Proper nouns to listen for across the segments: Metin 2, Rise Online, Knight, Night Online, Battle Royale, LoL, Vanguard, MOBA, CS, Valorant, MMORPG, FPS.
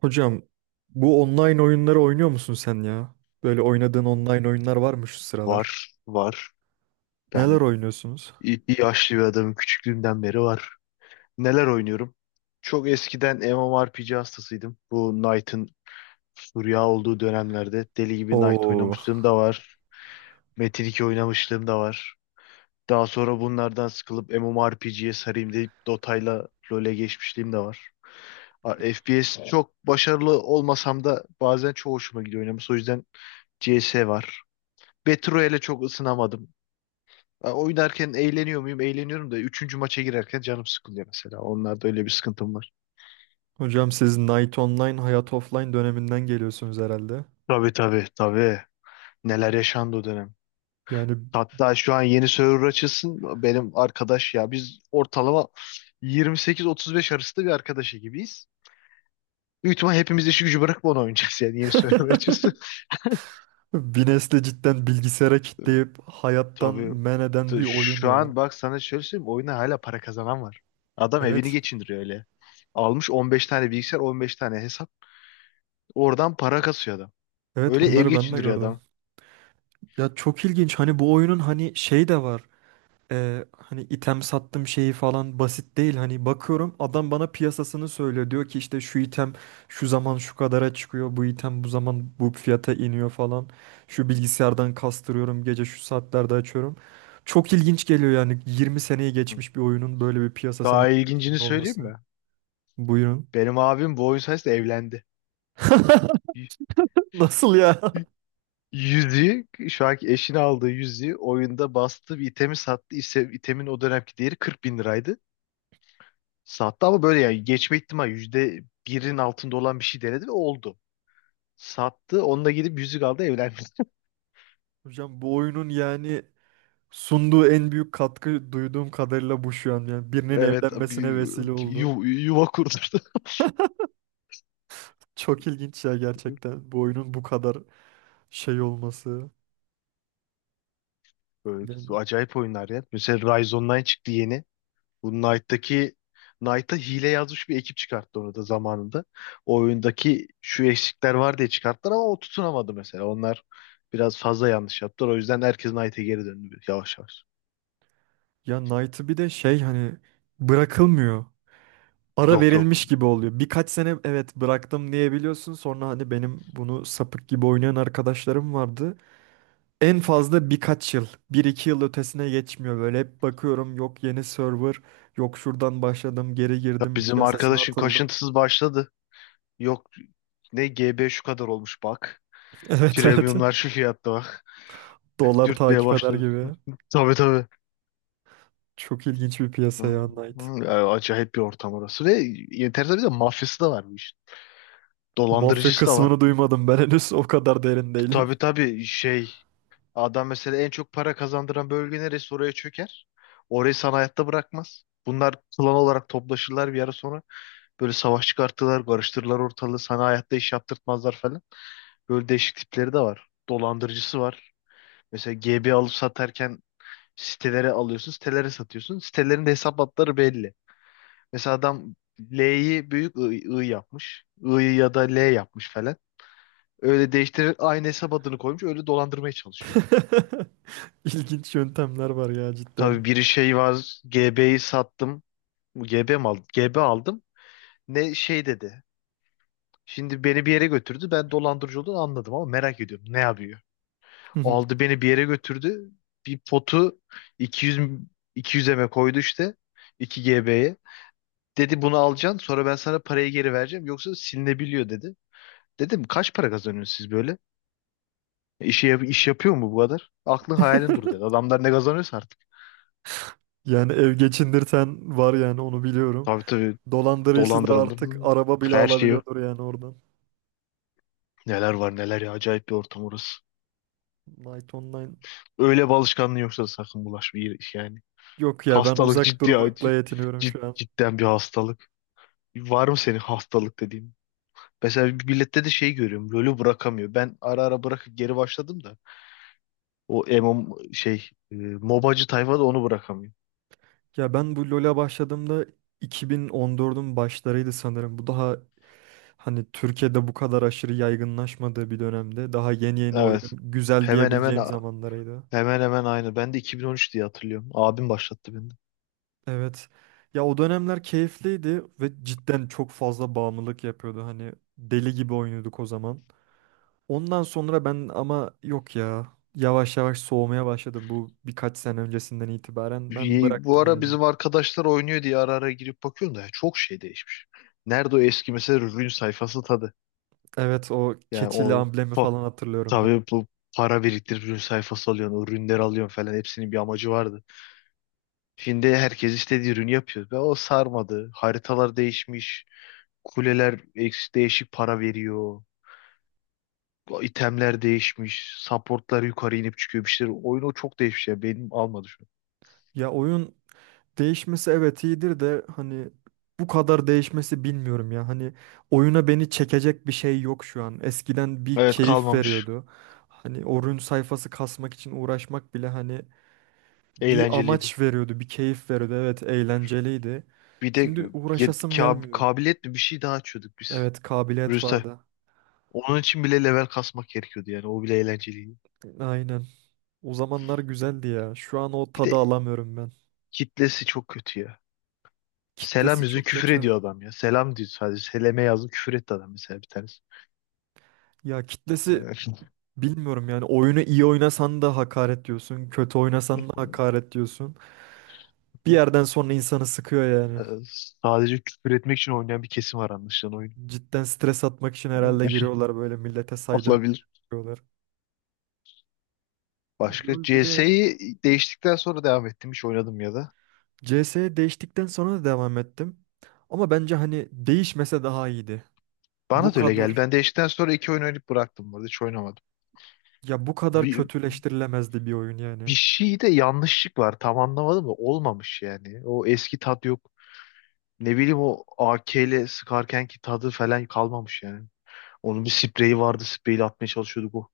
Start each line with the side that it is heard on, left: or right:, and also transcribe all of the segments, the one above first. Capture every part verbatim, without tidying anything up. right: Hocam, bu online oyunları oynuyor musun sen ya? Böyle oynadığın online oyunlar var mı şu sıralar?
left: Var, var.
right: Neler
left: Ben
right: oynuyorsunuz?
left: i- yaşlı bir adamım. Küçüklüğümden beri var. Neler oynuyorum? Çok eskiden MMORPG hastasıydım. Bu Knight'ın furya olduğu dönemlerde deli gibi Knight
right: Oo,
left: oynamışlığım da var. Metin iki oynamışlığım da var. Daha sonra bunlardan sıkılıp M M O R P G'ye sarayım deyip Dota'yla LoL'e geçmişliğim de var. A- F P S çok başarılı olmasam da bazen çok hoşuma gidiyor oynaması. O yüzden C S var. Battle Royale'e çok ısınamadım. Ya, oynarken eğleniyor muyum? Eğleniyorum da üçüncü maça girerken canım sıkılıyor mesela. Onlarda öyle bir sıkıntım var.
right: hocam siz Night Online, Hayat Offline döneminden geliyorsunuz herhalde.
left: Tabii, tabii, tabii. Neler yaşandı o dönem.
right: Yani
left: Hatta şu an yeni server açılsın, benim arkadaş ya biz ortalama yirmi sekiz otuz beş arasında bir arkadaş gibiyiz. Büyük ihtimal hepimiz işi gücü bırakıp onu oynayacağız yani, yeni server açılsın.
right: bir nesli cidden bilgisayara kitleyip hayattan
left: Tabii,
right: men eden
left: t-
right: bir oyun
left: şu
right: ya.
left: an bak sana şöyle söyleyeyim, oyuna hala para kazanan var. Adam evini
right: Evet.
left: geçindiriyor öyle. Almış on beş tane bilgisayar, on beş tane hesap, oradan para kasıyor adam.
right: Evet,
left: Öyle ev
right: bunları ben de
left: geçindiriyor
right: gördüm.
left: adam.
right: Ya çok ilginç, hani bu oyunun hani şey de var. E, hani item sattım şeyi falan basit değil. Hani bakıyorum adam bana piyasasını söylüyor. Diyor ki işte şu item şu zaman şu kadara çıkıyor. Bu item bu zaman bu fiyata iniyor falan. Şu bilgisayardan kastırıyorum, gece şu saatlerde açıyorum. Çok ilginç geliyor yani, yirmi seneyi
left: Hı.
right: geçmiş bir oyunun böyle bir piyasasının
left: Daha ilgincini
right: canlı
left: söyleyeyim
right: olması.
left: mi?
right: Buyurun.
left: Benim abim bu oyun sayesinde evlendi.
right: Nasıl ya?
left: Yüzüğü, şu anki eşini aldığı yüzüğü, oyunda bastığı bir itemi sattı. İse, itemin o dönemki değeri kırk bin liraydı. Sattı ama böyle yani geçme ihtimali yüzde birin altında olan bir şey denedi ve oldu. Sattı. Onunla gidip yüzük aldı, evlendi.
right: Hocam, bu oyunun yani sunduğu en büyük katkı duyduğum kadarıyla bu, şu an yani birinin
left: Evet, bir
right: evlenmesine vesile oldu.
left: yu- yuva kurdurdu.
right: Çok ilginç ya, gerçekten bu oyunun bu kadar şey olması.
left: Böyle
right: Yani,
left: acayip oyunlar ya. Mesela Rise Online çıktı yeni. Bu Knight'taki Knight'a hile yazmış bir ekip çıkarttı onu da zamanında. O oyundaki şu eksikler var diye çıkarttılar ama o tutunamadı mesela. Onlar biraz fazla yanlış yaptılar. O yüzden herkes Knight'e geri döndü yavaş yavaş.
right: ya Knight'ı bir de şey hani bırakılmıyor. Ara
left: Yok, yok.
right: verilmiş gibi oluyor. Birkaç sene evet bıraktım diyebiliyorsun. Sonra hani benim bunu sapık gibi oynayan arkadaşlarım vardı. En fazla birkaç yıl. Bir iki yıl ötesine geçmiyor böyle. Hep bakıyorum yok yeni server. Yok şuradan başladım, geri
left: Ya,
right: girdim,
left: bizim
right: piyasasına
left: arkadaşın
right: atıldım.
left: kaşıntısız başladı. Yok, ne G B şu kadar olmuş bak.
right: Evet, evet.
left: Premiumlar şu fiyatta bak.
right: Dolar
left: Dürtmeye
right: takip eder
left: başladı.
right: gibi.
left: Tabii, tabii.
right: Çok ilginç bir
left: Hı,
right: piyasa ya Knight.
left: hı. Ya, acayip bir ortam orası. Ve enteresan, bir de mafyası da var bu işin.
right: Mafya
left: Dolandırıcısı da var.
right: kısmını duymadım, ben henüz o kadar derin değilim.
left: Tabii, tabii. Şey adam mesela en çok para kazandıran bölge neresi, oraya çöker. Orayı sana hayatta bırakmaz. Bunlar klan olarak toplaşırlar bir ara sonra. Böyle savaş çıkartırlar, karıştırırlar ortalığı. Sana hayatta iş yaptırtmazlar falan. Böyle değişik tipleri de var. Dolandırıcısı var. Mesela G B alıp satarken sitelere alıyorsun, sitelere satıyorsun. Sitelerin de hesap hatları belli. Mesela adam L'yi büyük I, I yapmış. I'yı ya da L yapmış falan. Öyle değiştirerek aynı hesap adını koymuş. Öyle dolandırmaya çalışıyor.
right: İlginç yöntemler var ya cidden.
left: Tabii, bir şey var. G B'yi sattım. Bu G B mi aldım? G B aldım. Ne şey dedi. Şimdi beni bir yere götürdü. Ben dolandırıcı olduğunu anladım ama merak ediyorum. Ne yapıyor? Aldı, beni bir yere götürdü. Bir potu iki yüz iki yüze mi koydu işte. iki G B'ye. Dedi bunu alacaksın, sonra ben sana parayı geri vereceğim. Yoksa silinebiliyor dedi. Dedim, kaç para kazanıyorsunuz siz böyle? E, İşe, yap- iş yapıyor mu bu kadar? Aklın hayalin dur dedi. Adamlar ne kazanıyorsa artık.
right: Yani ev geçindirten var, yani onu biliyorum.
left: Tabii, tabii,
right: Dolandırıcısı da artık
left: dolandırıldım.
right: araba bile
left: Her şeyi
right: alabiliyordur yani oradan.
left: Neler var neler ya, acayip bir ortam orası.
right: Night Online,
left: Öyle bir alışkanlığın yoksa da sakın bulaşma iyi- yani.
right: yok ya, ben
left: Hastalık
right: uzak
left: ciddi
right: durmakla
left: acı.
right: yetiniyorum
left: Cid,
right: şu an.
left: cidden bir hastalık. Var mı senin hastalık dediğin? Mesela bir millette de şey görüyorum. LoL'ü bırakamıyor. Ben ara ara bırakıp geri başladım da. O M M O şey e, MOBA'cı tayfa da onu bırakamıyor.
right: Ya ben bu LoL'a başladığımda iki bin on dördün başlarıydı sanırım. Bu daha hani Türkiye'de bu kadar aşırı yaygınlaşmadığı bir dönemde, daha yeni yeni
left: Evet.
right: oyunun güzel
left: Hemen hemen
right: diyebileceğim zamanlarıydı.
left: hemen hemen aynı. Ben de iki bin on üç diye hatırlıyorum. Abim başlattı beni.
right: Evet. Ya o dönemler keyifliydi ve cidden çok fazla bağımlılık yapıyordu. Hani deli gibi oynuyorduk o zaman. Ondan sonra ben ama, yok ya. Yavaş yavaş soğumaya başladım bu birkaç sene öncesinden itibaren. Ben
left: Bu
right: bıraktım
left: ara
right: yani.
left: bizim arkadaşlar oynuyor diye ara ara girip bakıyorum da ya çok şey değişmiş. Nerede o eski mesela ürün sayfası tadı?
right: Evet, o
left: Yani,
right: keçili
left: o
right: amblemi
left: pa-
right: falan hatırlıyorum ben.
left: tabii bu para biriktirip ürün sayfası alıyorsun, o ürünleri alıyorsun falan, hepsinin bir amacı vardı. Şimdi herkes istediği ürünü yapıyor ve o sarmadı. Haritalar değişmiş, kuleler eks- değişik para veriyor, itemler değişmiş, supportlar yukarı inip çıkıyor bir şeyler. Oyunu çok değişmiş ya, benim almadı şu an.
right: Ya oyun değişmesi evet iyidir de hani bu kadar değişmesi bilmiyorum ya. Hani oyuna beni çekecek bir şey yok şu an. Eskiden bir
left: Evet,
right: keyif
left: kalmamış,
right: veriyordu. Hani oyun sayfası kasmak için uğraşmak bile hani bir
left: eğlenceliydi.
right: amaç veriyordu, bir keyif veriyordu. Evet, eğlenceliydi.
left: Bir de
right: Şimdi
left: ya-
right: uğraşasım
left: kab-
right: gelmiyor.
left: kabiliyet mi, bir şey daha açıyorduk biz.
right: Evet, kabiliyet
left: Rüste.
right: vardı.
left: Onun için bile level kasmak gerekiyordu yani. O bile eğlenceliydi.
right: Aynen. O zamanlar güzeldi ya. Şu an o
left: Bir
right: tadı
left: de
right: alamıyorum ben.
left: kitlesi çok kötü ya. Selam
right: Kitlesi
left: yüzü
right: çok
left: küfür
right: kötü.
left: ediyor adam ya. Selam diyor sadece. Seleme yazdım, küfür etti adam mesela, bir tanesi.
right: Ya kitlesi
left: Yani,
right: bilmiyorum yani, oyunu iyi oynasan da hakaret diyorsun, kötü oynasan da hakaret diyorsun. Bir yerden sonra insanı sıkıyor
left: e,
right: yani.
left: sadece küfür etmek için oynayan bir kesim var anlaşılan oyun.
right: Cidden stres atmak için herhalde giriyorlar, böyle millete saydırıp
left: Olabilir.
right: giriyorlar.
left: Başka
right: LoL bir de
left: C S'yi değiştikten sonra devam ettim. Hiç oynadım ya da.
right: C S'ye değiştikten sonra da devam ettim. Ama bence hani değişmese daha iyiydi. Bu
left: Bana da öyle geldi.
right: kadar,
left: Ben değiştikten sonra iki oyun oynayıp bıraktım bu arada. Hiç oynamadım.
right: ya bu kadar kötüleştirilemezdi bir oyun yani.
left: Bir şeyde yanlışlık var. Tam anlamadım da olmamış yani. O eski tat yok. Ne bileyim o A K ile sıkarken ki tadı falan kalmamış yani. Onun bir spreyi vardı. Spreyle atmaya çalışıyorduk o.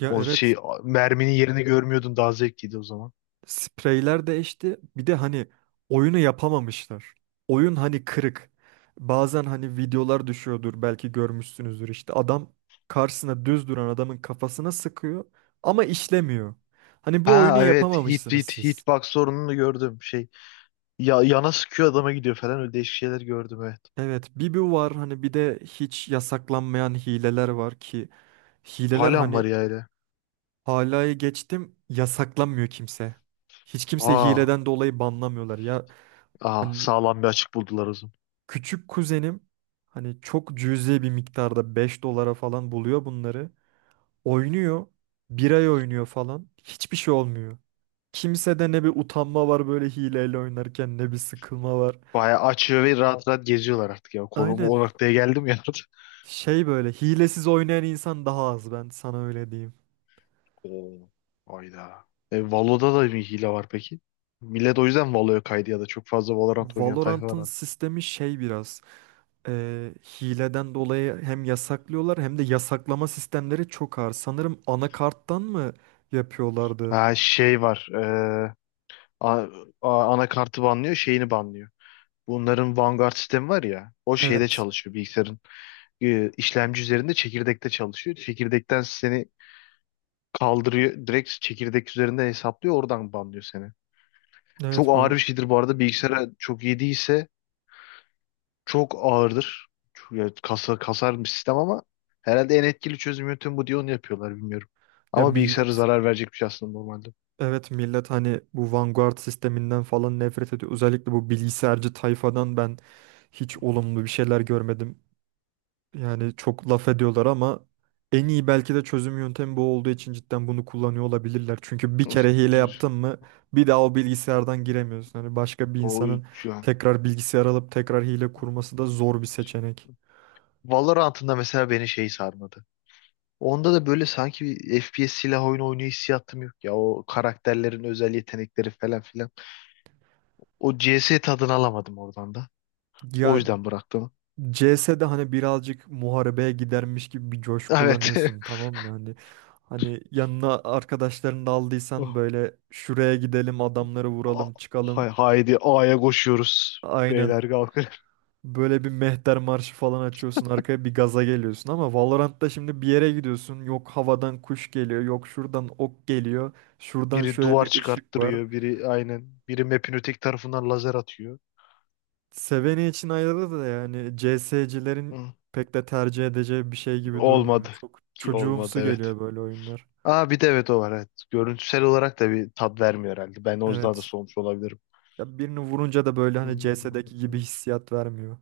right: Ya
left: O
right: evet,
left: şey a- merminin yerini görmüyordun, daha zevkliydi o zaman.
right: spreyler değişti. Bir de hani oyunu yapamamışlar. Oyun hani kırık. Bazen hani videolar düşüyordur belki görmüşsünüzdür, işte adam karşısına düz duran adamın kafasına sıkıyor ama işlemiyor. Hani bu oyunu
left: Ha evet, hit
right: yapamamışsınız
left: hit
right: siz.
left: hitbox sorununu gördüm, şey ya yana sıkıyor, adama gidiyor falan, öyle değişik şeyler gördüm evet.
right: Evet, bir bu var hani, bir de hiç yasaklanmayan hileler var ki hileler
left: Hala mı
right: hani
left: var ya öyle?
right: halayı geçtim, yasaklanmıyor kimse. Hiç kimse
left: Aa,
right: hileden dolayı banlamıyorlar ya.
left: aa,
right: Hani
left: sağlam bir açık buldular o zaman.
right: küçük kuzenim hani çok cüzi bir miktarda beş dolara falan buluyor bunları. Oynuyor. Bir ay oynuyor falan. Hiçbir şey olmuyor. Kimsede ne bir utanma var böyle hileyle oynarken, ne bir sıkılma var.
left: Bayağı açıyor ve rahat rahat geziyorlar artık ya. Konu bu,
right: Aynen.
left: o noktaya geldim ya.
right: Şey böyle hilesiz oynayan insan daha az, ben sana öyle diyeyim.
left: Oo. Hayda. E, Valo'da da bir hile var peki. Millet o yüzden Valo'ya kaydı ya da çok fazla Valorant oynayan tayfa var
right: Valorant'ın
left: artık.
right: sistemi şey biraz e, hileden dolayı hem yasaklıyorlar hem de yasaklama sistemleri çok ağır. Sanırım anakarttan mı yapıyorlardı?
left: Ha, şey var. E, a- a- Anakartı banlıyor, şeyini banlıyor. Bunların Vanguard sistemi var ya. O şeyde
right: Evet.
left: çalışıyor bilgisayarın. e, işlemci üzerinde çekirdekte çalışıyor. Çekirdekten seni kaldırıyor. Direkt çekirdek üzerinde hesaplıyor. Oradan banlıyor seni. Çok
right: Evet,
left: ağır bir
right: bu
left: şeydir bu arada. Bilgisayara çok iyi değilse. Çok ağırdır. Çok- ya, kasa, kasar bir sistem ama herhalde en etkili çözüm yöntemi bu diye onu yapıyorlar, bilmiyorum.
right: ya
left: Ama bilgisayara
right: millet,
left: zarar verecek bir şey aslında normalde.
right: evet millet hani bu Vanguard sisteminden falan nefret ediyor. Özellikle bu bilgisayarcı tayfadan ben hiç olumlu bir şeyler görmedim. Yani çok laf ediyorlar ama en iyi belki de çözüm yöntemi bu olduğu için cidden bunu kullanıyor olabilirler. Çünkü bir
left: Of,
right: kere hile
left: düz.
right: yaptın mı bir daha o bilgisayardan giremiyorsun. Hani başka bir
left: O
right: insanın
left: şu an.
right: tekrar bilgisayar alıp tekrar hile kurması da zor bir seçenek.
left: Valorant'ında mesela beni şey sarmadı. Onda da böyle sanki bir F P S silah oyunu oynuyor hissiyatım yok ya. O karakterlerin özel yetenekleri falan filan. O C S tadını alamadım oradan da. O
right: Ya
left: yüzden bıraktım.
right: C S'de hani birazcık muharebeye gidermiş gibi bir coşku
left: Evet.
right: kullanıyorsun tamam mı? Hani hani yanına arkadaşlarını da aldıysan
left: Oh.
right: böyle şuraya gidelim, adamları
left: Ah,
right: vuralım, çıkalım.
left: hay- Haydi A'ya koşuyoruz.
right: Aynen,
left: Beyler kalkın.
right: böyle bir mehter marşı falan açıyorsun arkaya, bir gaza geliyorsun ama Valorant'ta şimdi bir yere gidiyorsun, yok havadan kuş geliyor, yok şuradan ok geliyor, şuradan
left: Biri
right: şöyle
left: duvar
right: bir ışık var.
left: çıkarttırıyor, biri aynen. Biri map'in öteki tarafından lazer atıyor.
right: Seveni için ayrı da yani, C S'cilerin
left: Hı.
right: pek de tercih edeceği bir şey gibi
left: Olmadı.
right: durmuyor. Çok
left: Ki olmadı
right: çocuğumsu
left: evet.
right: geliyor böyle oyunlar.
left: Aa, bir de evet o var evet. Görüntüsel olarak da bir tat vermiyor herhalde. Ben o yüzden de
right: Evet.
left: soğumuş olabilirim.
right: Ya birini vurunca da böyle hani C S'deki gibi hissiyat vermiyor.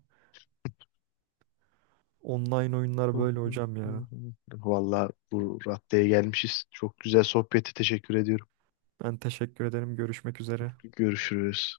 right: Online oyunlar böyle hocam ya.
left: Vallahi bu raddeye gelmişiz. Çok güzel sohbeti teşekkür ediyorum.
right: Ben teşekkür ederim. Görüşmek üzere.
left: Görüşürüz.